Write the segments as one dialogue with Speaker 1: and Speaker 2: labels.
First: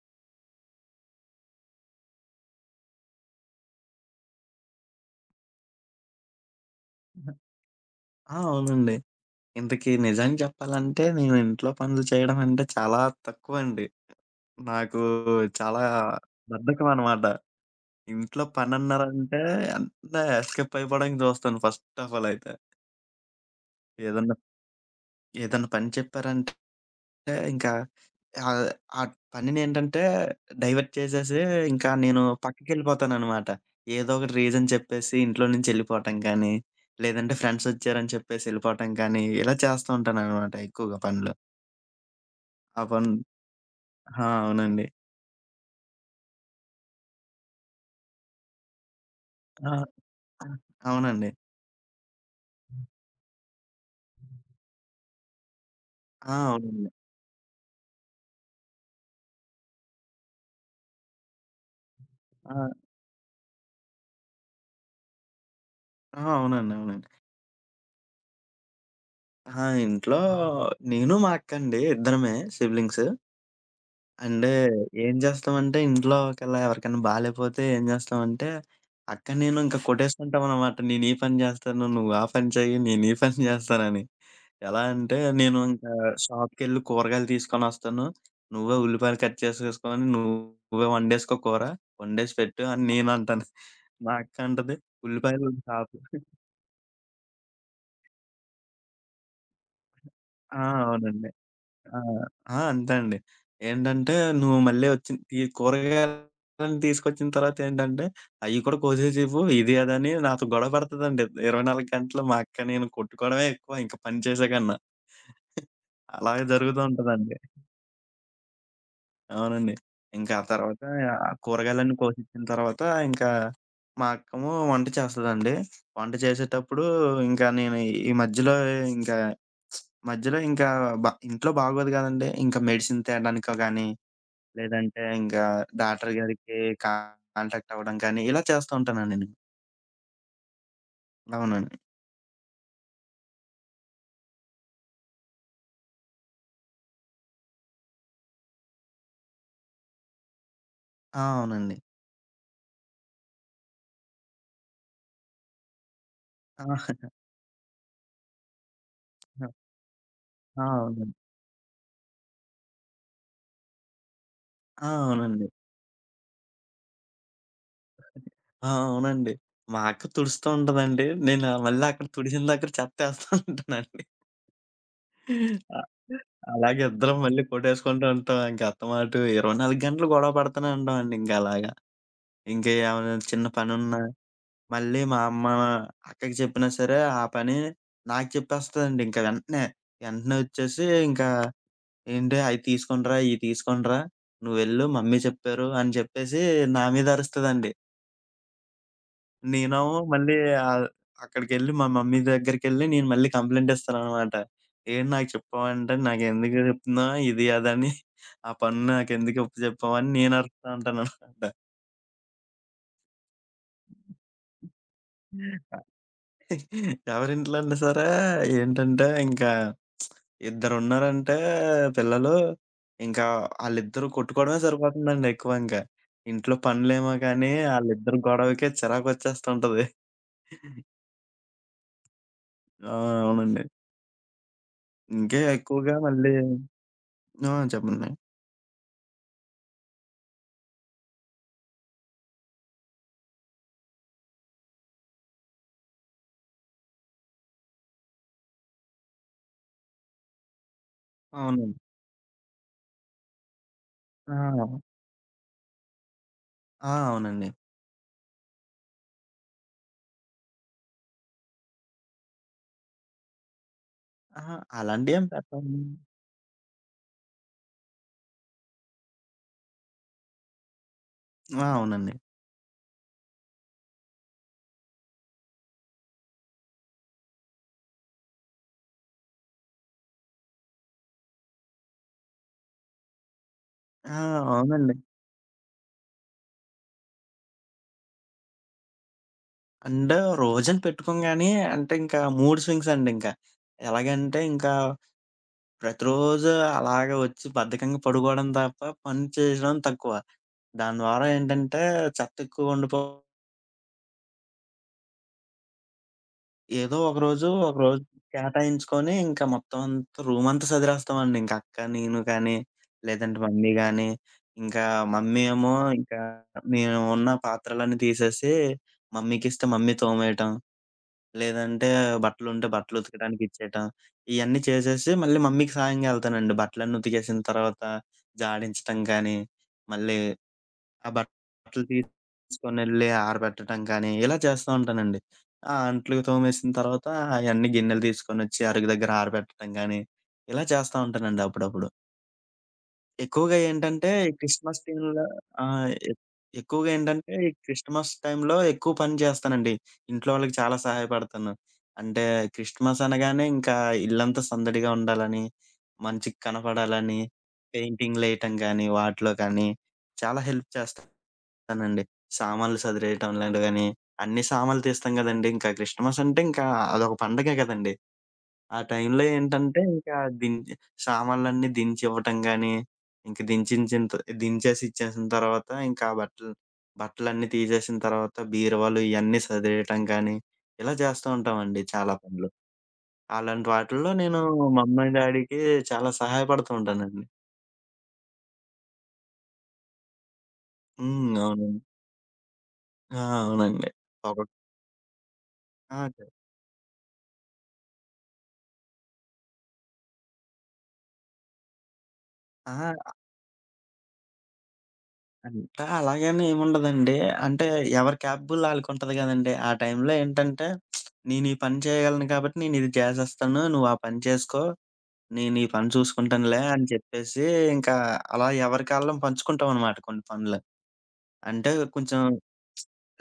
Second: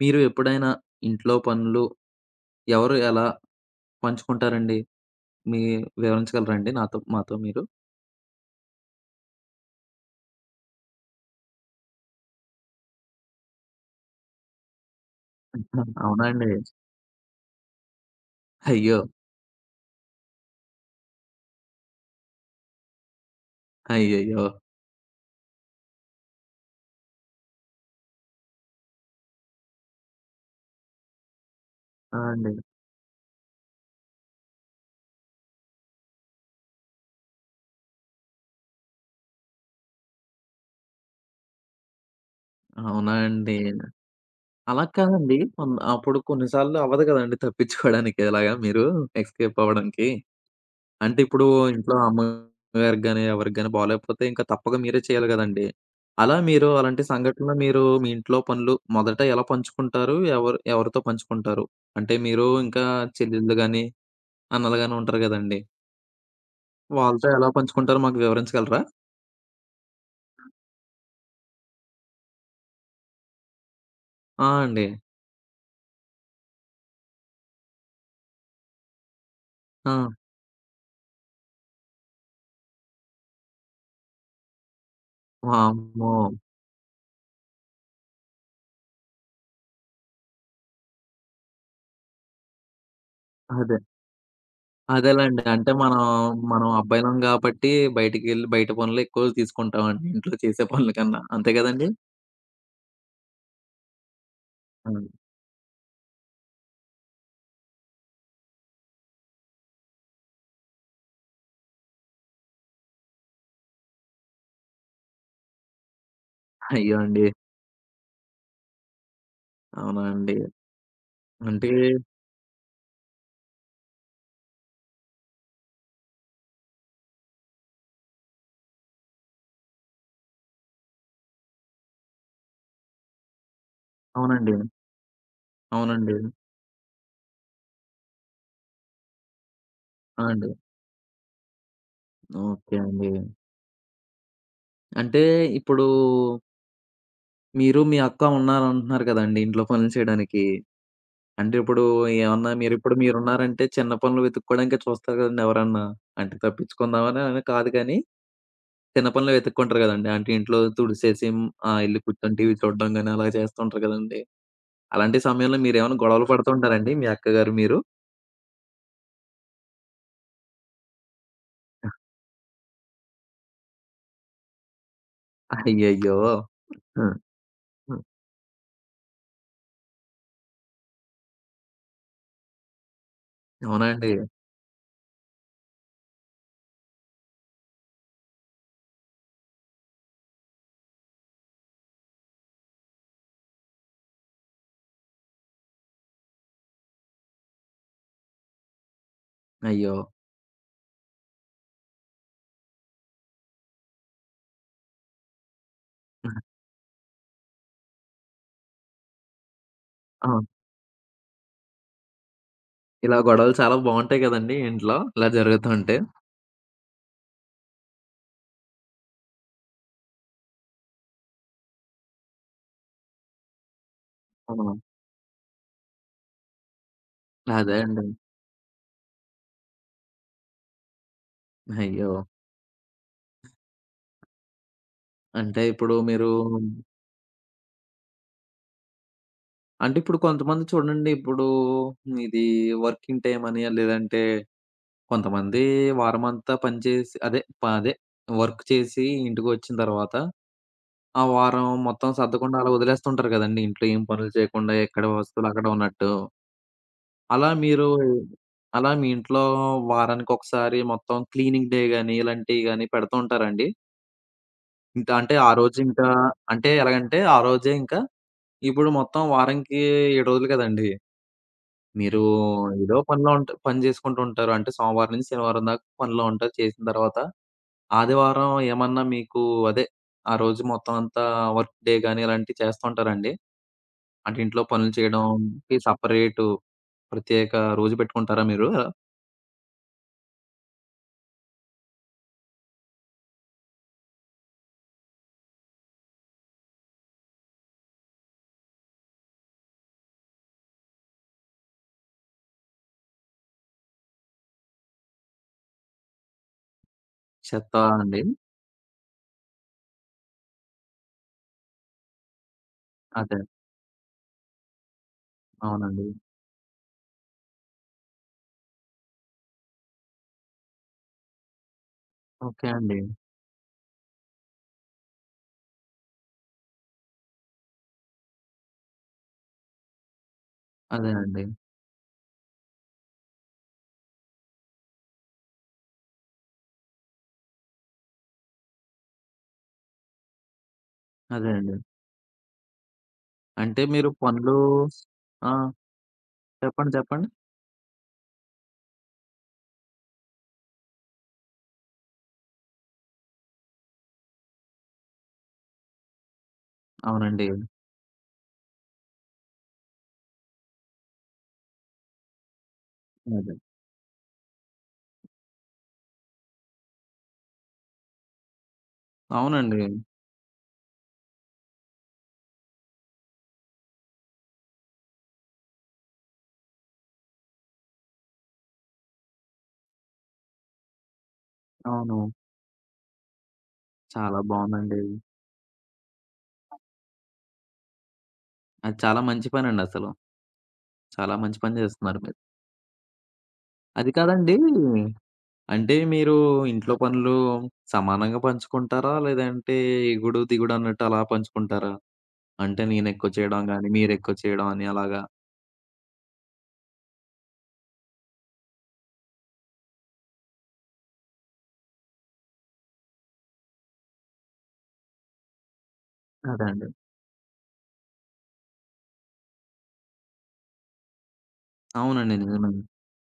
Speaker 1: మీరు ఎప్పుడైనా ఇంట్లో పనులు ఎవరు ఎలా పంచుకుంటారండి? మీ వివరించగలరా అండి నాతో మాతో మీరు?
Speaker 2: ఆ! అవునండి. ఇంతకీ నిజానికి చెప్పాలంటే నేను ఇంట్లో పనులు చేయడం అంటే చాలా తక్కువండి. నాకు చాలా
Speaker 1: ఆహా! అవునా అండి?
Speaker 2: బద్ధకం అనమాట. ఇంట్లో
Speaker 1: అయ్యో!
Speaker 2: పనన్నారంటే అంటే ఎస్కేప్ అయిపోవడానికి చూస్తాను ఫస్ట్ ఆఫ్ ఆల్ అయితే. ఏదన్నా
Speaker 1: అయ్యయ్యో!
Speaker 2: ఏదన్నా పని చెప్పారంటే అంటే ఇంకా ఆహ్, ఆ పనినేంటంటే డైవర్ట్ చేసేసి ఇంకా
Speaker 1: ఆ!
Speaker 2: నేను
Speaker 1: అండి.
Speaker 2: పక్కకెళ్ళిపోతాననమాట. ఏదో ఒకటి రీజన్ చెప్పేసి ఇంట్లో నుంచెళ్ళిపోవటం కానీ, లేదంటే ఫ్రెండ్సొచ్చారని చెప్పేసి ఎళ్ళిపోవటం కానీ, ఇలా చేస్తూ ఉంటాననమాట ఎక్కువగా పనులు. ఆ పన్
Speaker 1: అవునా అండి?
Speaker 2: ఆ!
Speaker 1: అలా
Speaker 2: అవునండి.
Speaker 1: కాదండి. కొన్ని సార్లు అవ్వదు కదండీ తప్పించుకోవడానికి ఎలాగా మీరు ఎస్కేప్
Speaker 2: ఆ!
Speaker 1: అవ్వడానికి.
Speaker 2: ఆ,
Speaker 1: అంటే
Speaker 2: అవునండి.
Speaker 1: ఇప్పుడు ఇంట్లో అమ్మగారికి గాని, ఎవరికి గాని బాలేకపోతే ఇంకా తప్పక మీరే చేయాలి గదండీ!
Speaker 2: ఆ! అవునండి.
Speaker 1: అలాంటి సంఘటనలో మీరు మీ ఇంట్లో పనులు మొదట ఎలా పంచుకుంటారు? ఎవరు ఎవరితో పంచుకుంటారు? అంటే మీరు
Speaker 2: ఆ!
Speaker 1: ఇంకా చెల్లెళ్ళు గాని, అన్నలు గాని ఉంటారు గదండీ!
Speaker 2: ఆ! అవునండి. అవునండి.
Speaker 1: వాళ్ళతో ఎలా పంచుకుంటారో మాకు వివరించగలరా?
Speaker 2: ఆ! ఇంట్లో నేను, మా అక్కండి ఇద్దరమే సిబ్లింగ్స్.
Speaker 1: ఆ!
Speaker 2: అంటే
Speaker 1: అండి.
Speaker 2: ఏం జేస్తామంటే ఇంట్లోకెలా ఎవరికైనా బాలేపోతే ఏం జేస్తామంటే, అక్క నేను ఇంక
Speaker 1: ఆ!
Speaker 2: కొట్టేసుకుంటామనమాట. నేను ఈ పని జేస్తాను, నువ్వు ఆ పని చెయ్యి, నేను ఈ పని జేస్తానని. ఎలా అంటే నేను ఇంకా
Speaker 1: వామ్మో!
Speaker 2: షాప్‌కెళ్ళి కూరగాయలు తీసుకొనొస్తాను. నువ్వే ఉల్లిపాయలు కట్ చేసేసుకొని, నువ్వే వండేసుకో కూర. వండేసి పెట్టు అని నేనంటాను.
Speaker 1: అదే.
Speaker 2: మా అక్క అంటది,
Speaker 1: అదేలెండి.
Speaker 2: "ఉల్లిపాయలు షాప్".
Speaker 1: మనం అబ్బాయిలం గాబట్టి బయటికెళ్ళి బయట పనులే ఎక్కువ తీసుకుంటామండి. ఇంట్లో
Speaker 2: ఆ!
Speaker 1: చేసే పనుల కన్నా.
Speaker 2: అవునండి.
Speaker 1: అంతే గదండీ!
Speaker 2: ఆ! ఆ! అంతే అండి. ఏంటంటే నువ్వు మళ్ళీ
Speaker 1: ఆ!
Speaker 2: వచ్చి ఈ కూరగాయలను తీసుకొచ్చిన తర్వాత ఏంటంటే, అయి కూడా కోసేసివ్వు ఇది అదని నాతో గొడవ పడతదండి. 24 గంటలు మా అక్క నేను కొట్టుకోవడమే ఎక్కువ ఇంక పని చేసే కన్నా. అలాగే జరుగుతూ
Speaker 1: అయ్యో! అండి.
Speaker 2: ఉంటదండి. అవునండి.
Speaker 1: అవునా
Speaker 2: ఇంకా
Speaker 1: అండి?
Speaker 2: ఆ తర్వాత ఆ
Speaker 1: అంటే
Speaker 2: కూరగాయలన్నీ కోసిచ్చిన తర్వాత ఇంకా మా అక్కేమో వంట చేస్తదండి. వంట చేసేటప్పుడు ఇంకా నేను ఈ మధ్యలో ఇంకా మధ్యలో ఇంకా ఇంట్లో బాగోదు కదండీ! ఇంకా మెడిసిన్ తేడానికో గాని
Speaker 1: అవునండి.
Speaker 2: లేదంటే ఇంకా డాక్టర్
Speaker 1: అవునండి.
Speaker 2: గారికి కాంటాక్ట్ అవ్వడం కానీ, ఇలా చేస్తూ ఉంటానండి నేను.
Speaker 1: ఆ! అండి.
Speaker 2: అవునండి.
Speaker 1: ఓకే అండి. అంటే ఇప్పుడు మీరు, మీ అక్క ఉన్నారంటున్నారు కదండీ! ఇంట్లో పనులు చేయడానికి.
Speaker 2: ఆ!
Speaker 1: అంటే
Speaker 2: అవునండి.
Speaker 1: ఇప్పుడు ఏమన్నా మీరున్నారంటే చిన్న పనులు వెతుక్కోవడానికే చూస్తారు కదండీ ఎవరన్నా. అంటే
Speaker 2: ఆ!
Speaker 1: తప్పించుకుందామని అని కాదు కానీ, చిన్న పనులు వెతుక్కుంటారు కదండీ. అంటే ఇంట్లో
Speaker 2: ఆ! అవునండి.
Speaker 1: తుడిసేసి ఎళ్లి కూర్చొని టీవీ చూడడం గాని అలా చేస్తుంటారు కదండీ.
Speaker 2: ఆ!
Speaker 1: అలాంటి
Speaker 2: అవునండి.
Speaker 1: సమయంలో మీరేమైనా గొడవలు పడుతుంటారండి మీ అక్కగారు మీరు?
Speaker 2: ఆ! అవునండి. మా అక్క తుడుస్తూ ఉంటదండి. నేను మళ్ళీ అక్కడ తుడిసిన దగ్గర చెత్తేస్తా ఉంటానండి. అ
Speaker 1: అయ్యయ్యో!
Speaker 2: అలాగే
Speaker 1: హ్మ్.
Speaker 2: ఇద్దరం మళ్ళీ
Speaker 1: హ్మ్.
Speaker 2: కొట్టేసుకుంటూ ఉంటాం. ఇంక అత్తమాట 24 గంటలు గొడవ పడుతూనే ఉంటామండి ఇంక అలాగా. ఇంక ఏమైనా చిన్న
Speaker 1: అవునా
Speaker 2: పనున్నా
Speaker 1: అండి?
Speaker 2: మళ్ళీ మా అమ్మ, అక్కకి చెప్పినా సరే ఆ పని నాకు చెప్పేస్తదండి ఇంక వెంటనే. వెంటనే వచ్చేసి ఇంకా "ఏంటి అయి తీసుకొనిరా, ఇయి తీసుకొనిరా, నువ్వెళ్ళు మమ్మీ చెప్పారు" అని చెప్పేసి నా మీద అరుస్తదండి.
Speaker 1: అయ్యో!
Speaker 2: నేనేమో మళ్ళీ ఆహ్, అక్కడికెళ్ళి మా మమ్మీ దగ్గరికెళ్ళి నేను మళ్ళీ కంప్లెయింట్ ఇస్తాననమాట. "ఏంటి నాకు చెప్పావా" అంటే "నాకెందుకు చెప్తున్నావు ఇది, అది" అని "ఆ పని నాకెందుకు అప్పచెప్పావు" అని
Speaker 1: ఆ!
Speaker 2: నేను అరుస్తా ఉంటాననమాట.
Speaker 1: ఇలా గొడవలు చాలా బావుంటాయి గదండీ ఇంట్లో. ఇలా జరుగుతుంటే.
Speaker 2: ఎవరింట్లో అన్నా సరే ఏంటంటే ఇంకా ఇద్దరున్నారంటే పిల్లలు, ఇంకా ఆళ్ళిద్దరూ
Speaker 1: ఆ!
Speaker 2: కొట్టుకోవడమే సరిపోతుందండి ఎక్కువ ఇంకా. ఇంట్లో పనులేమో కానీ
Speaker 1: అదే అండి.
Speaker 2: ఆళ్ళిద్దరి గొడవకే చిరాకొచ్చేస్తుంటది.
Speaker 1: అయ్యో!
Speaker 2: ఆ! అవునండి. ఇంకే
Speaker 1: అంటే
Speaker 2: ఎక్కువగా
Speaker 1: ఇప్పుడు మీరు
Speaker 2: మళ్ళీ ఆ! చెప్పండి.
Speaker 1: అంటే ఇప్పుడు కొంతమంది చూడండి ఇప్పుడు ఇది వర్కింగ్ టైమ్ అని లేదంటే కొంతమంది వారమంతా పని చేసి అదే వర్క్ చేసి ఇంటికొచ్చిన తర్వాత ఆ వారం
Speaker 2: అవునండి.
Speaker 1: మొత్తం సర్దకుండా అలా వదిలేస్తుంటారు గదండీ. ఇంట్లో ఏం పనులు
Speaker 2: ఆ!
Speaker 1: చేయకుండా ఎక్కడ వస్తువులు అక్కడే ఉన్నట్టు.
Speaker 2: ఆ! అవునండి.
Speaker 1: అలా మీరు అలా మీ ఇంట్లో వారానికొకసారి మొత్తం క్లీనింగ్ డే గాని ఇలాంటియి గాని పెడుతూ ఉంటారా అండి?
Speaker 2: అహా!
Speaker 1: ఇంక
Speaker 2: అలాంటియేం
Speaker 1: అంటే ఆ రోజు
Speaker 2: పెట్టమండి.
Speaker 1: ఇంకా అంటే ఎలాగంటే ఆ రోజే ఇంకా ఇప్పుడు మొత్తం వారానికి 7 రోజులు కదండీ!
Speaker 2: ఆ! అవునండి.
Speaker 1: మీరు ఏదో పని చేసుకుంటూ ఉంటారు. అంటే సోమవారం నుంచి శనివారం దాకా పనిలో ఉంటారు. చేసిన తర్వాత ఆదివారం ఏమన్నా మీకు అదే ఆ రోజు మొత్తం అంతా వర్క్ డే గాని ఇలాంటివి చేస్తూ ఉంటారా అండి?
Speaker 2: ఆ!
Speaker 1: అంటే ఇంట్లో పనులు
Speaker 2: అవునండి.
Speaker 1: చేయడంకి సెపరేటు ప్రత్యేక రోజు పెట్టుకుంటారా మీరు?
Speaker 2: అంటే రోజని పెట్టుకోం గానీ అంటే ఇంకా మూడ్ స్వింగ్స్ అండి ఇంకా. ఎలాగంటే ఇంకా ప్రతిరోజు అలాగే వచ్చి బద్ధకంగా పడుకోవడం తప్ప, పని చేయడం తక్కువ. దాని ద్వారా ఏంటంటే చెత్త ఎక్కువ ఉండిపో ఏదో ఒకరోజు,
Speaker 1: చెత్తా
Speaker 2: ఒకరోజు
Speaker 1: అండి?
Speaker 2: కేటాయించుకొని ఇంకా మొత్తం అంతా రూమంతా సదిరేస్తామండి. ఇంక అక్క, నేను కానీ, లేదంటే
Speaker 1: అదే.
Speaker 2: మమ్మీ గానీ, ఇంకా మమ్మీ ఏమో
Speaker 1: అవునండి.
Speaker 2: ఇంకా నేను ఉన్న పాత్రలన్నీ తీసేసి మమ్మీకిస్తే మమ్మీ తోమేయటం. లేదంటే బట్టలుంటే
Speaker 1: ఓకే
Speaker 2: బట్టలు
Speaker 1: అండి.
Speaker 2: ఉతకడానికి ఇచ్చేయటం. ఇయన్నీ చేసేసి మళ్ళీ మమ్మీకి సాయంగా ఎళ్తానండి. బట్టలన్నీ ఉతికేసిన తర్వాత జాడించటం కానీ, మళ్ళీ ఆ
Speaker 1: అదేనండి.
Speaker 2: బట్టలు తీసుకొనెళ్ళి ఆరబెట్టటం కానీ, ఇలా చేస్తా ఉంటానండి. ఆ అంట్లు తోమేసిన తర్వాత అయన్నీ గిన్నెలు తీసుకొనొచ్చి అరుగు దగ్గర ఆరబెట్టటం గానీ, ఇలా చేస్తా ఉంటానండి
Speaker 1: అదే అండి.
Speaker 2: అప్పుడప్పుడు. ఎక్కువగా
Speaker 1: అంటే
Speaker 2: ఏంటంటే
Speaker 1: మీరు
Speaker 2: ఈ
Speaker 1: పనులు
Speaker 2: క్రిస్మస్ టైమ్‌లో
Speaker 1: ఆ!
Speaker 2: ఆహ్, ఎ ఎక్కువగా
Speaker 1: చెప్పండి. చెప్పండి.
Speaker 2: ఏంటంటే ఈ క్రిస్టమస్ టైమ్‌లో ఎక్కువ పని చేస్తానండి. ఇంట్లో వాళ్ళకి చాలా సహాయపడతాను. అంటే క్రిస్టమస్ అనగానే ఇంకా ఇల్లంతా సందడిగా ఉండాలని, మంచిగా కనపడాలని,
Speaker 1: అవునండి.
Speaker 2: పెయింటింగ్‌లేయటం గానీ, వాటిలో కానీ చాలా హెల్ప్ చేస్తానండి. సామాన్లు సదిరేయటంలో
Speaker 1: అదే.
Speaker 2: గాని, అన్ని సామాన్లు తీస్తాం గదండీ! ఇంకా క్రిస్టమస్ అంటే ఇంకా అదొక పండగే గదండీ! ఆ టైంలో ఏంటంటే
Speaker 1: అవునండి.
Speaker 2: ఇంకా దించి సామాన్లన్నీ దించి ఇవ్వటం గాని, ఇంక దించించిన త దించేసి ఇచ్చేసిన తర్వాత ఇంకా ఆ బట్టలు బట్టలన్నీ తీసేసిన తర్వాత బీరువాలు ఇయన్నీ సదిరేయటం కానీ, ఇలా చేస్తూ ఉంటామండి చాలా
Speaker 1: అవును.
Speaker 2: పనులు. అలాంటి వాటిల్లో నేను
Speaker 1: చాలా బావుందండి.
Speaker 2: మమ్మీ, డ్యాడీకి చాలా సహాయపడుతూ ఉంటానండి.
Speaker 1: అది చాలా మంచి పనండసలు. చాలా
Speaker 2: హ్మ్.
Speaker 1: మంచి పని
Speaker 2: అవునండి.
Speaker 1: చేస్తున్నారు మీరు.
Speaker 2: ఆ! అవునండి.
Speaker 1: అది
Speaker 2: ఒకొక్
Speaker 1: కాదండి, అంటే
Speaker 2: ఆ!
Speaker 1: మీరు ఇంట్లో పనులు సమానంగా పంచుకుంటారా? లేదంటే ఎగుడు, దిగుడు అన్నట్టు అలా పంచుకుంటారా? అంటే
Speaker 2: అహా!
Speaker 1: నేనెక్కువ చేయడం గాని, మీరెక్కువ చేయడం అని అలాగా?
Speaker 2: అంటే అలాగని ఏముండదండి. అంటే ఎవరి క్యాపబుల్ ఆళ్ళకుంటది గదండీ. ఆ టైంలో ఏంటంటే నేను ఈ పని చేయగలను కాబట్టి నేనిది చేసేస్తాను. నువ్వు ఆ పని చేసుకో. నేను ఈ పని చూసుకుంటానులే
Speaker 1: అదే
Speaker 2: అని
Speaker 1: అండి.
Speaker 2: చెప్పేసి ఇంకా అలా ఎవరికి ఆళ్ళం పంచుకుంటామనమాట కొన్ని పనులు. అంటే కొంచెం
Speaker 1: అవునండి. నిజమే.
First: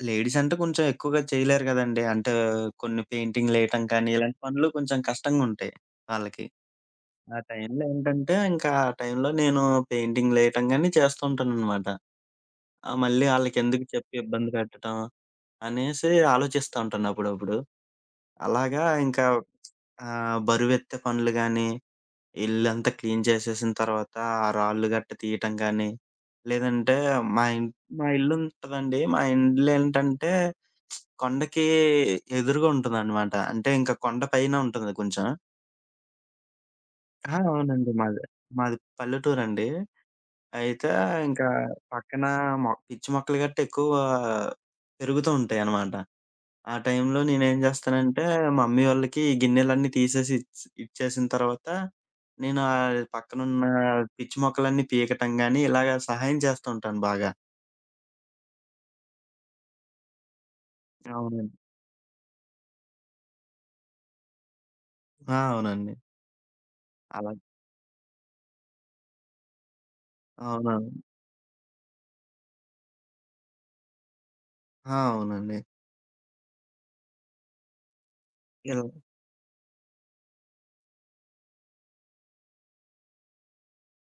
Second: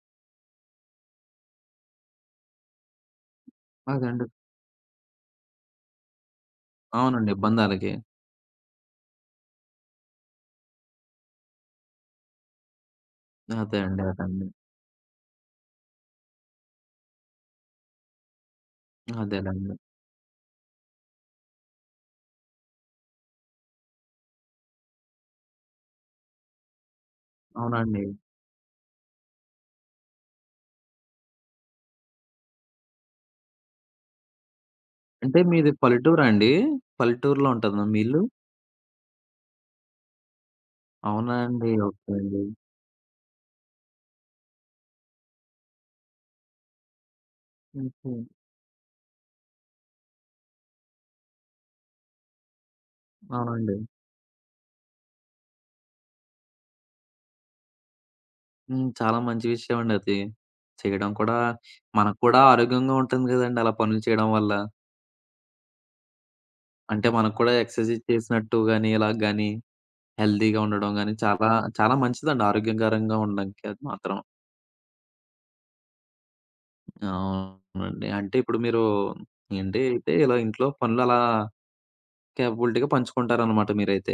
Speaker 2: లేడీస్ అంటే కొంచెం ఎక్కువగా చేయలేరు గదండీ. అంటే కొన్ని పెయింటింగ్‌లేయటం
Speaker 1: అదే
Speaker 2: కానీ
Speaker 1: అండి.
Speaker 2: ఇలాంటి పనులు కొంచెం కష్టంగుంటాయి వాళ్ళకి.
Speaker 1: అవునండి.
Speaker 2: ఆ టైంలో
Speaker 1: ఇబ్బందాలకి.
Speaker 2: ఏంటంటే ఇంకా ఆ టైంలో నేను పెయింటింగ్‌లేయటం గాని చేస్తూ ఉంటాననమాట. ఆ! మళ్ళీ
Speaker 1: అదే
Speaker 2: ఆళ్ళకెందుకు
Speaker 1: అండి.
Speaker 2: చెప్పి
Speaker 1: అదే అండి.
Speaker 2: ఇబ్బంది పెట్టటం అనేసి ఆలోచిస్తా ఉంటాను అప్పుడప్పుడు. అలాగా ఇంకా
Speaker 1: అదేలెండి.
Speaker 2: బరువెత్తే పనులు గానీ, ఇల్లంతా క్లీన్ చేసేసిన తర్వాత ఆ రాళ్ళు గట్ట తీయటం గానీ, లేదంటే మా ఇన్
Speaker 1: అవునండి.
Speaker 2: మా ఇల్లుంటదండి. మా ఇల్లేంటంటే కొండకి ఎదురుగా ఉంటుందనమాట. అంటే ఇంకా కొండ పైన ఉంటుంది కొంచెం.
Speaker 1: అంటే మీది పల్లెటూరా అండి?
Speaker 2: ఆ!
Speaker 1: పల్లెటూరులో ఉంటదా
Speaker 2: అవునండి.
Speaker 1: మీ
Speaker 2: మాది
Speaker 1: ఇల్లు?
Speaker 2: మాది పల్లెటూరండి. అయితే
Speaker 1: అవునా
Speaker 2: ఇంకా
Speaker 1: అండి? ఓకే
Speaker 2: పక్కన
Speaker 1: అండి.
Speaker 2: పిచ్చి మొక్కలు గట్టా ఎక్కువ పెరుగుతూ ఉంటాయనమాట. ఆ టైంలో నేనేం
Speaker 1: హుహు.
Speaker 2: జేస్తానంటే, మమ్మీ వాళ్ళకి ఈ గిన్నెలన్నీ తీసేసి ఇచ్చేసిన తర్వాత, నేను పక్కనున్న
Speaker 1: అవునండి.
Speaker 2: పిచ్చి మొక్కలన్నీ పీకటం గాని, ఇలాగ సహాయం చేస్తూ ఉంటాను బాగా.
Speaker 1: హ్మ్. చాలా మంచి విషయం అండి అది. చేయడం కూడా
Speaker 2: అవునండి.
Speaker 1: మనకు కూడా ఆరోగ్యంగా ఉంటుంది గదండీ అలా పనులు చేయడం వల్ల.
Speaker 2: ఆ! అవునండి.
Speaker 1: అంటే
Speaker 2: అలా
Speaker 1: మనకు కూడా ఎక్సర్‌సైజ్ చేసినట్టు గాని, ఇలా గాని హెల్తీగా
Speaker 2: అవునవును.
Speaker 1: ఉండడం గాని చాలా చాలా మంచిదండి ఆరోగ్యకరంగా ఉండడానికి అది మాత్రం.
Speaker 2: ఆ! అవునండి.
Speaker 1: అవునండి. అంటే ఇప్పుడు
Speaker 2: ఇలా
Speaker 1: మీరు ఏంటి అయితే ఇలా ఇంట్లో పనులు అలా కేపబిలిటీగా పంచుకుంటారనమాట మీరైతే.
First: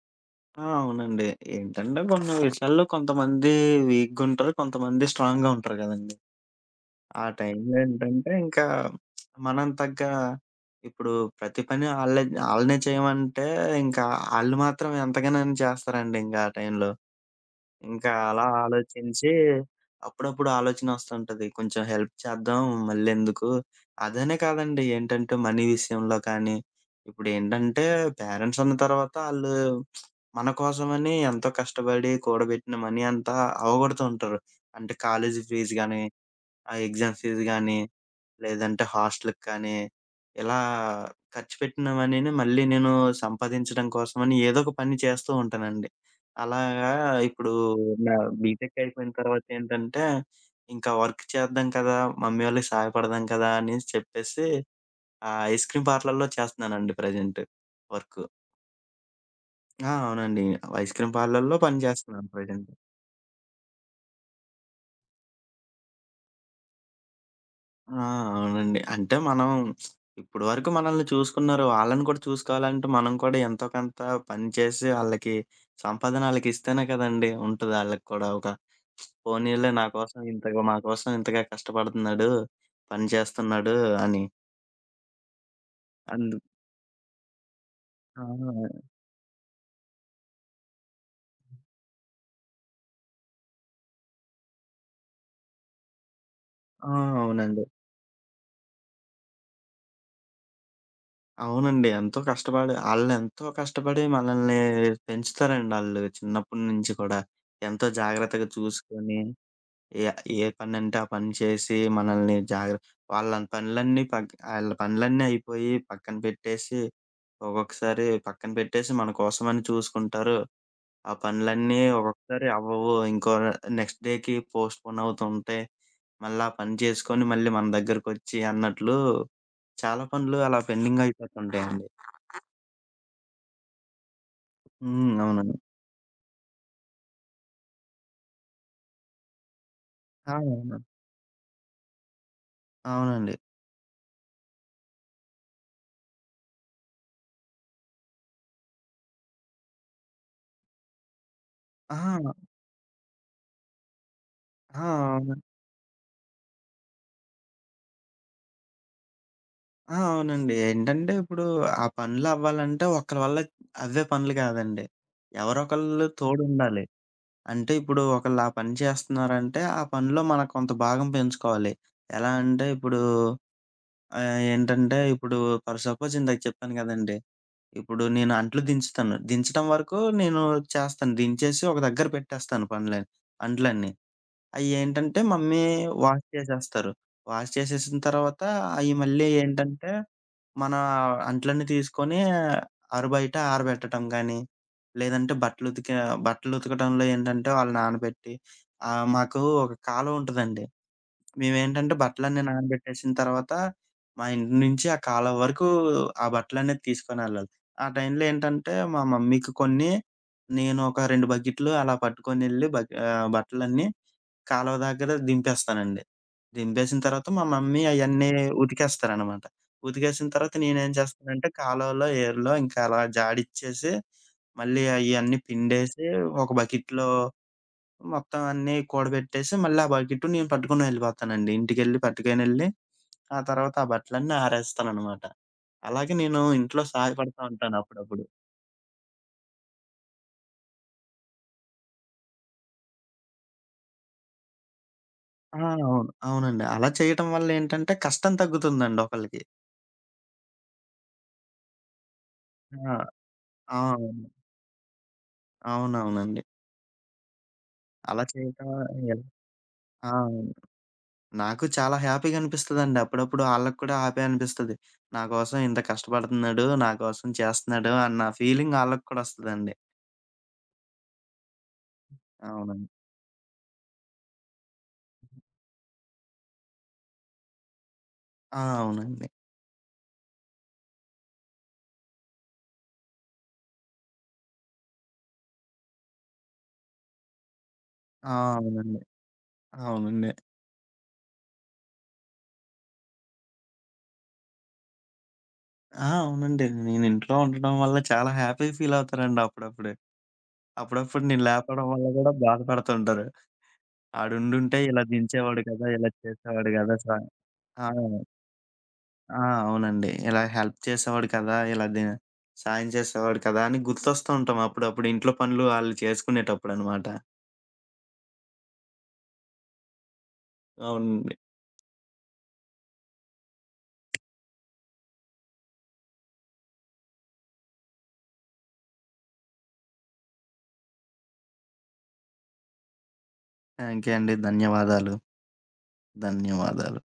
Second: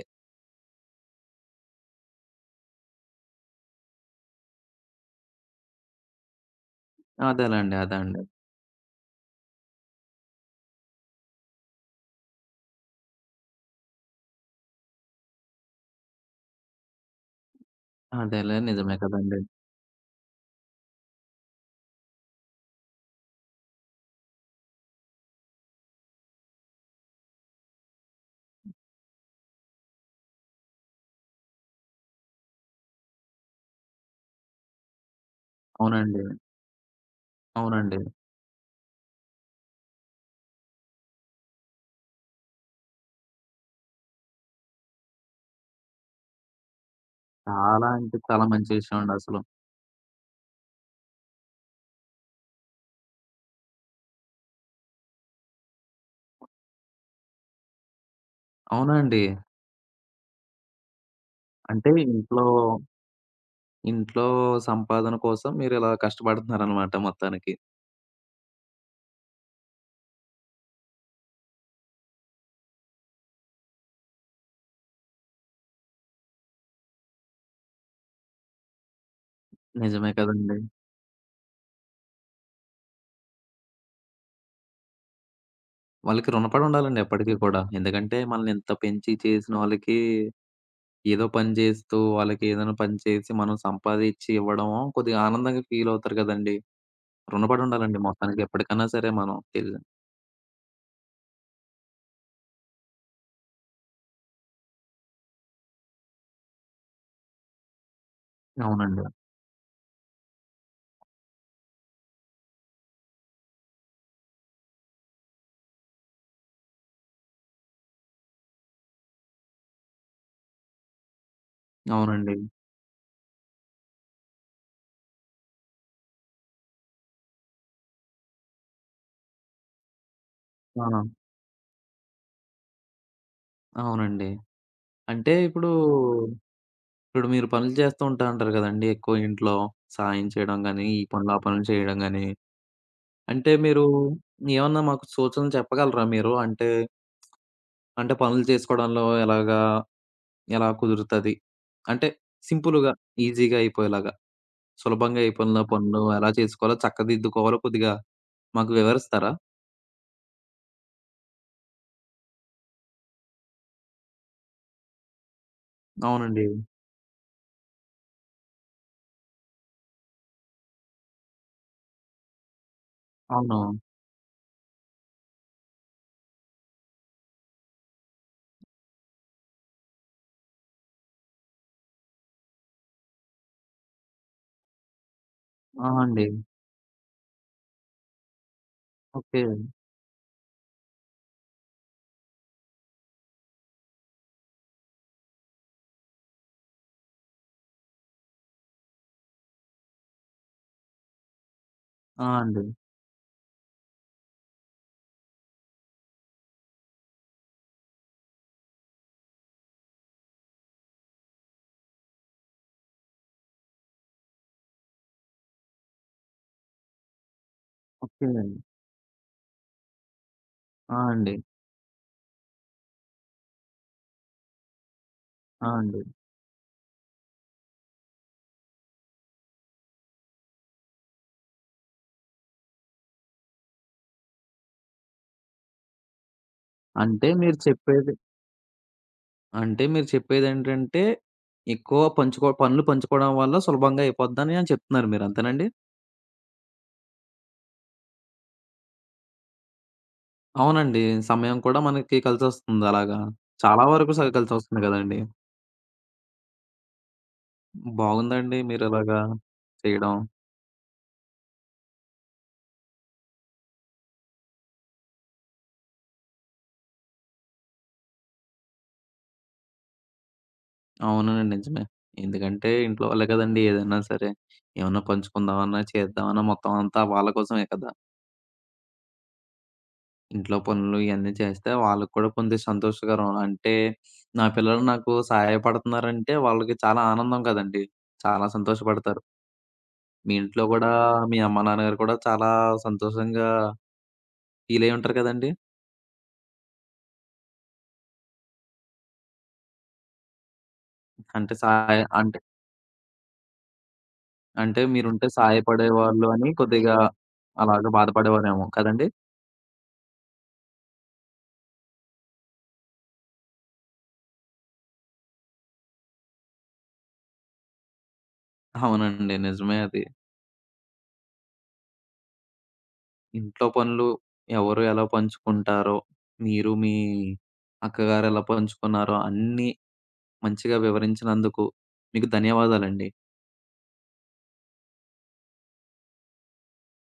Speaker 2: ఆ! అవునండి. ఏంటంటే కొన్ని విషయాల్లో కొంతమంది వీక్‌గుంటారు, కొంతమంది స్ట్రాంగ్‌గా ఉంటారు గదండీ! ఆ టైంలో
Speaker 1: అదేలెండి. అదే అండి.
Speaker 2: ఏంటంటే ఇంకా మనం తగ్గ ఇప్పుడు ప్రతి పని ఆళ్ళనే చేయమంటే ఇంకా ఆళ్ళు మాత్రం ఎంతగానని చేస్తారండి ఇంక ఆ టైంలో. ఇంకా అలా
Speaker 1: అదేలే నిజమే
Speaker 2: ఆలోచించి
Speaker 1: కదండీ.
Speaker 2: అప్పుడప్పుడు ఆలోచనొస్తుంటది. కొంచెం హెల్ప్ చేద్దాం మళ్ళెందుకు? అదనే కాదండి ఏంటంటే మనీ విషయంలో కానీ, ఇప్పుడేంటంటే పేరెంట్స్ అన్న తర్వాత ఆళ్ళు మన కోసమని ఎంతో కష్టపడి కూడబెట్టిన మనీ అంతా అవగొడుతూ ఉంటారు. అంటే కాలేజీ ఫీజు గాని,
Speaker 1: అవునండి.
Speaker 2: ఆ ఎగ్జామ్ ఫీజు గాని
Speaker 1: అవునండి.
Speaker 2: లేదంటే హాస్టల్‌కి కానీ, ఇలా ఖర్చు పెట్టిన మనీని మళ్ళీ నేను సంపాదించడం కోసమని ఏదో ఒక పని చేస్తూ ఉంటానండి. అలాగా ఇప్పుడు
Speaker 1: చాలా
Speaker 2: నా
Speaker 1: అంటే చాలా మంచి
Speaker 2: బీటెక్
Speaker 1: విషయం
Speaker 2: అయిపోయిన
Speaker 1: అండి అసలు.
Speaker 2: తర్వాత ఏంటంటే, ఇంకా వర్క్ చేద్దాం కదా! మమ్మీ వాళ్ళకి సహాయపడదాం కదా! అనేసి చెప్పేసి ఆ ఐస్ క్రీమ్ పార్లర్‌లో చేస్తున్నానండి ప్రెజెంట్ వర్కు.
Speaker 1: అవునా అండి?
Speaker 2: ఆ! అవునండి. ఐస్ క్రీమ్ పార్లర్‌లో పని
Speaker 1: అంటే
Speaker 2: చేస్తున్నాను ప్రెజెంట్.
Speaker 1: ఇంట్లో సంపాదన కోసం మీరిలా కష్టపడుతున్నారనమాట మొత్తానికి.
Speaker 2: ఆ! అవునండి. అంటే మనం ఇప్పటి వరకు మనల్ని చూసుకున్నారు. వాళ్ళని కూడా చూసుకోవాలంటే మనం కూడా ఎంతో కొంత పని చేసి ఆళ్ళకి సంపాదన ఆళ్ళకిస్తేనే కదండీ ఉంటది ఆళ్ళకి కూడా ఒక పోనీలే నా
Speaker 1: నిజమే
Speaker 2: కోసం
Speaker 1: కదండీ!
Speaker 2: ఇంతగా మా కోసం ఇంతగా కష్టపడుతున్నాడు, పని చేస్తున్నాడు అని.
Speaker 1: వాళ్ళకి
Speaker 2: అందు
Speaker 1: రుణపడి ఉండాలండి ఎప్పటికి కూడా. ఎందుకంటే మనల్ని ఇంత
Speaker 2: ఆ!
Speaker 1: పెంచి చేసిన వాళ్ళకి ఏదో పని చేస్తూ, వాళ్ళకి ఏదైనా పని చేసి మనం సంపాదిచ్చి ఇవ్వడం కొద్దిగా ఆనందంగా ఫీల్ అవుతారు కదండీ!
Speaker 2: ఆ!
Speaker 1: రుణపడి
Speaker 2: అవునండి.
Speaker 1: ఉండాలండి మొత్తానికి ఎప్పటికైనా సరే మనం.
Speaker 2: అవునండి. ఎంతో కష్టపడి ఆళ్ళెంతో కష్టపడి మనల్ని పెంచుతారండి ఆళ్ళు చిన్నప్పటి నుంచి కూడా. ఎంతో జాగ్రత్తగా
Speaker 1: అవునండి.
Speaker 2: చూసుకొని ఏ ఏ పనంటే ఆ పని చేసి మనల్ని వాళ్ళ పనులన్నీ పక్ ఆళ్ళ పనులన్నీ అయిపోయి పక్కన పెట్టేసి, ఒక్కొక్కసారి పక్కన పెట్టేసి మన కోసమని చూసుకుంటారు. ఆ పనులన్నీ
Speaker 1: అవునండి.
Speaker 2: ఒక్కొక్కసారి అవ్వవు. నెక్స్ట్ డేకి పోస్ట్‌పోన్ అవుతూ ఉంటాయి. మళ్ళా ఆ పని చేసుకొని మళ్ళీ మన దగ్గరకొచ్చి అన్నట్లు చాలా పనులు అలా
Speaker 1: ఆ!
Speaker 2: పెండింగ్ అయిపోతుంటాయండి.
Speaker 1: అవునండి.
Speaker 2: హ్మ్.
Speaker 1: అంటే
Speaker 2: అవునండి.
Speaker 1: ఇప్పుడు ఇప్పుడు మీరు పనులు చేస్తూ ఉంటా అంటారు కదండీ! ఎక్కువ ఇంట్లో సాయం
Speaker 2: ఆ!
Speaker 1: చేయడం
Speaker 2: అవును.
Speaker 1: గాని, ఈ పనులు, ఆ పనులు చేయడం గాని.
Speaker 2: అవునండి.
Speaker 1: అంటే మీరు ఏమన్నా మాకు సూచనలు చెప్పగలరా మీరు? అంటే, అంటే పనులు చేసుకోవడంలో ఎలాగా, ఎలా కుదురుతది? అంటే
Speaker 2: అహా!
Speaker 1: సింపుల్‌గా, ఈజీగా అయిపోయేలాగా,
Speaker 2: ఆ!
Speaker 1: సులభంగా
Speaker 2: అవును.
Speaker 1: అయిపోయేలా పనులు ఎలా చేసుకోవాలో, చక్కదిద్దుకోవాలో కొద్దిగా మాకు వివరిస్తారా?
Speaker 2: ఆ! అవునండి. ఏంటంటే ఇప్పుడు ఆ పనులవ్వాలంటే ఒకళ్ళ వల్ల అవ్వే పనులు కాదండి. ఎవరొకళ్ళు
Speaker 1: అవునండి.
Speaker 2: తోడుండాలి. అంటే ఇప్పుడు ఒకళ్ళు ఆ పని చేస్తున్నారంటే ఆ పనిలో మన కొంత భాగం పెంచుకోవాలి. ఎలా అంటే ఇప్పుడు
Speaker 1: అవును.
Speaker 2: ఏంటంటే ఇప్పుడు ఫర్ సపోజ్ ఇందాక చెప్పాను కదండీ! ఇప్పుడు నేను అంట్లు దించుతాను. దించడం వరకు నేను చేస్తాను. దించేసి ఒక దగ్గర పెట్టేస్తాను పనులని అంట్లన్నీ. అయ్యేంటంటే మమ్మీ
Speaker 1: ఆ!
Speaker 2: వాష్
Speaker 1: అండి.
Speaker 2: చేసేస్తారు. వాష్ చేసేసిన తర్వాత, అయి మళ్ళీ
Speaker 1: ఓకే.
Speaker 2: ఏంటంటే, మన అంట్లన్నీ తీసుకొని ఆరుబయట ఆరబెట్టటం గానీ, లేదంటే బట్టలు ఉతకటంలో ఏంటంటే, వాళ్ళు నానబెట్టి మాకు ఒక కాలువ ఉంటదండి. మేమేంటంటే
Speaker 1: ఆ!
Speaker 2: బట్టలన్నీ
Speaker 1: అండి.
Speaker 2: నానబెట్టేసిన తర్వాత, మా ఇంటి నుంచి ఆ కాలువ వరకు ఆ బట్టలనేది తీసుకొనెళ్ళాలి. ఆ టైంలో ఏంటంటే, మా మమ్మీకి కొన్ని, నేను ఒక 2 బకెట్లు అలా పట్టుకొనెళ్ళి బట్టలన్నీ కాలువ దగ్గర దింపేస్తానండి. దింపేసిన తర్వాత మా మమ్మీ
Speaker 1: ఓకే.
Speaker 2: అయన్నీ ఉతికేస్తారనమాట. ఉతికేసిన తర్వాత నేనేం
Speaker 1: ఆ! అండి.
Speaker 2: చేస్తానంటే కాలువలో, ఏరులో ఇంకా అలా జాడిచ్చేసి, మళ్ళీ అయన్నీ
Speaker 1: ఆ! అండి.
Speaker 2: పిండేసి, ఒక బకెట్‌లో మొత్తం అన్నీ కూడబెట్టేసి, మళ్ళీ ఆ బకెట్టు నేను పట్టుకొని వెళ్ళిపోతానండి. ఇంటికెళ్ళి పట్టుకొనెళ్ళి, ఆ తర్వాత ఆ బట్టలన్నీ ఆరేస్తాననమాట. అలాగే నేను ఇంట్లో
Speaker 1: అంటే
Speaker 2: సహాయపడతా
Speaker 1: మీరు
Speaker 2: ఉంటాను
Speaker 1: చెప్పేది
Speaker 2: అప్పుడప్పుడు.
Speaker 1: అంటే మీరు చెప్పేదేంటంటే, ఎక్కువ పంచుకో పనులు పంచుకోవడం వల్ల సులభంగా అయిపోద్దని అని చెప్తున్నారు మీరు.
Speaker 2: ఆ!
Speaker 1: అంతేనండి?
Speaker 2: అవును. అవునండి. అలా చేయటం వల్లేంటంటే కష్టం తగ్గుతుందండి ఒకళ్ళకి.
Speaker 1: అవునండి. సమయం కూడా మనకి కలిసొస్తుంది
Speaker 2: ఆ!
Speaker 1: అలాగా.
Speaker 2: ఆ!
Speaker 1: చాలా వరకు
Speaker 2: అవును.
Speaker 1: కలిసొస్తుంది కదండీ.
Speaker 2: అవునవునండి. అలా
Speaker 1: బాగుందండి
Speaker 2: చేయటం ఎలా
Speaker 1: మీరిలాగా
Speaker 2: ఆ!
Speaker 1: చేయడం.
Speaker 2: నాకు చాలా హ్యాపీగా అనిపిస్తదండి. అప్పుడప్పుడు ఆళ్ళకి కూడా హ్యాపీ అనిపిస్తది. నా కోసం ఇంత కష్టపడుతున్నాడు, నా కోసం చేస్తున్నాడు అన్న ఫీలింగ్ ఆళ్ళకి కూడా వస్తదండి.
Speaker 1: అవునండి. నిజమే. ఎందుకంటే
Speaker 2: అవునండి.
Speaker 1: ఇంట్లో వాళ్ళే కదండీ ఏదైనా సరే. ఏమన్నా పంచుకుందామన్నా, చేద్దామన్నా మొత్తం అంతా వాళ్ళ కోసమే కదా!
Speaker 2: ఆ! అవునండి.
Speaker 1: ఇంట్లో పనులు ఇయన్నీ చేస్తే వాళ్ళకి కూడా కొంత సంతోషకరం. అంటే నా పిల్లలు నాకు సహాయపడుతున్నారంటే వాళ్ళకి చాలా ఆనందం కదండీ!
Speaker 2: ఆ!
Speaker 1: చాలా
Speaker 2: అవునండి.
Speaker 1: సంతోషపడతారు.
Speaker 2: అవునండి.
Speaker 1: మీ ఇంట్లో కూడా మీ అమ్మ నాన్నగారు కూడా చాలా సంతోషంగా ఫీల్ అయ్యి ఉంటారు కదండీ!
Speaker 2: ఆ! అవునండి. నేను ఇంట్లో ఉండడం వల్ల చాలా హ్యాపీ ఫీల్ అవుతారండి అప్పుడప్పుడు. అప్పుడప్పుడు నేను
Speaker 1: అంటే
Speaker 2: లేపడం
Speaker 1: సహాయ
Speaker 2: వల్ల కూడా
Speaker 1: అంటే
Speaker 2: బాధపడుతుంటారు. ఆడుండుంటే
Speaker 1: అంటే
Speaker 2: ఇలా
Speaker 1: మీరుంటే
Speaker 2: దించేవాడు కదా! ఇలా
Speaker 1: సహాయపడేవాళ్ళు అని
Speaker 2: చేసేవాడు
Speaker 1: కొద్దిగా
Speaker 2: కదా! ఆ!
Speaker 1: అలాగా బాధపడేవారేమో కదండీ!
Speaker 2: ఆ! అవునండి. ఇలా హెల్ప్ చేసేవాడు కదా! ఇలా దె సాయం చేసేవాడు కదా! అని గుర్తొస్తూ ఉంటాం అప్పుడప్పుడు ఇంట్లో పనులు ఆళ్ళు చేసుకునేటప్పుడనమాట.
Speaker 1: అవునండి. నిజమే అది.
Speaker 2: అవునండి.
Speaker 1: ఇంట్లో పనులు ఎవరు ఎలా పంచుకుంటారో, మీరు మీ అక్కగారు ఎలా పంచుకున్నారో అన్నీ మంచిగా వివరించినందుకు మీకు ధన్యవాదాలండి.
Speaker 2: థాంక్ యూ అండి. ధన్యవాదాలు. ధన్యవాదాలు.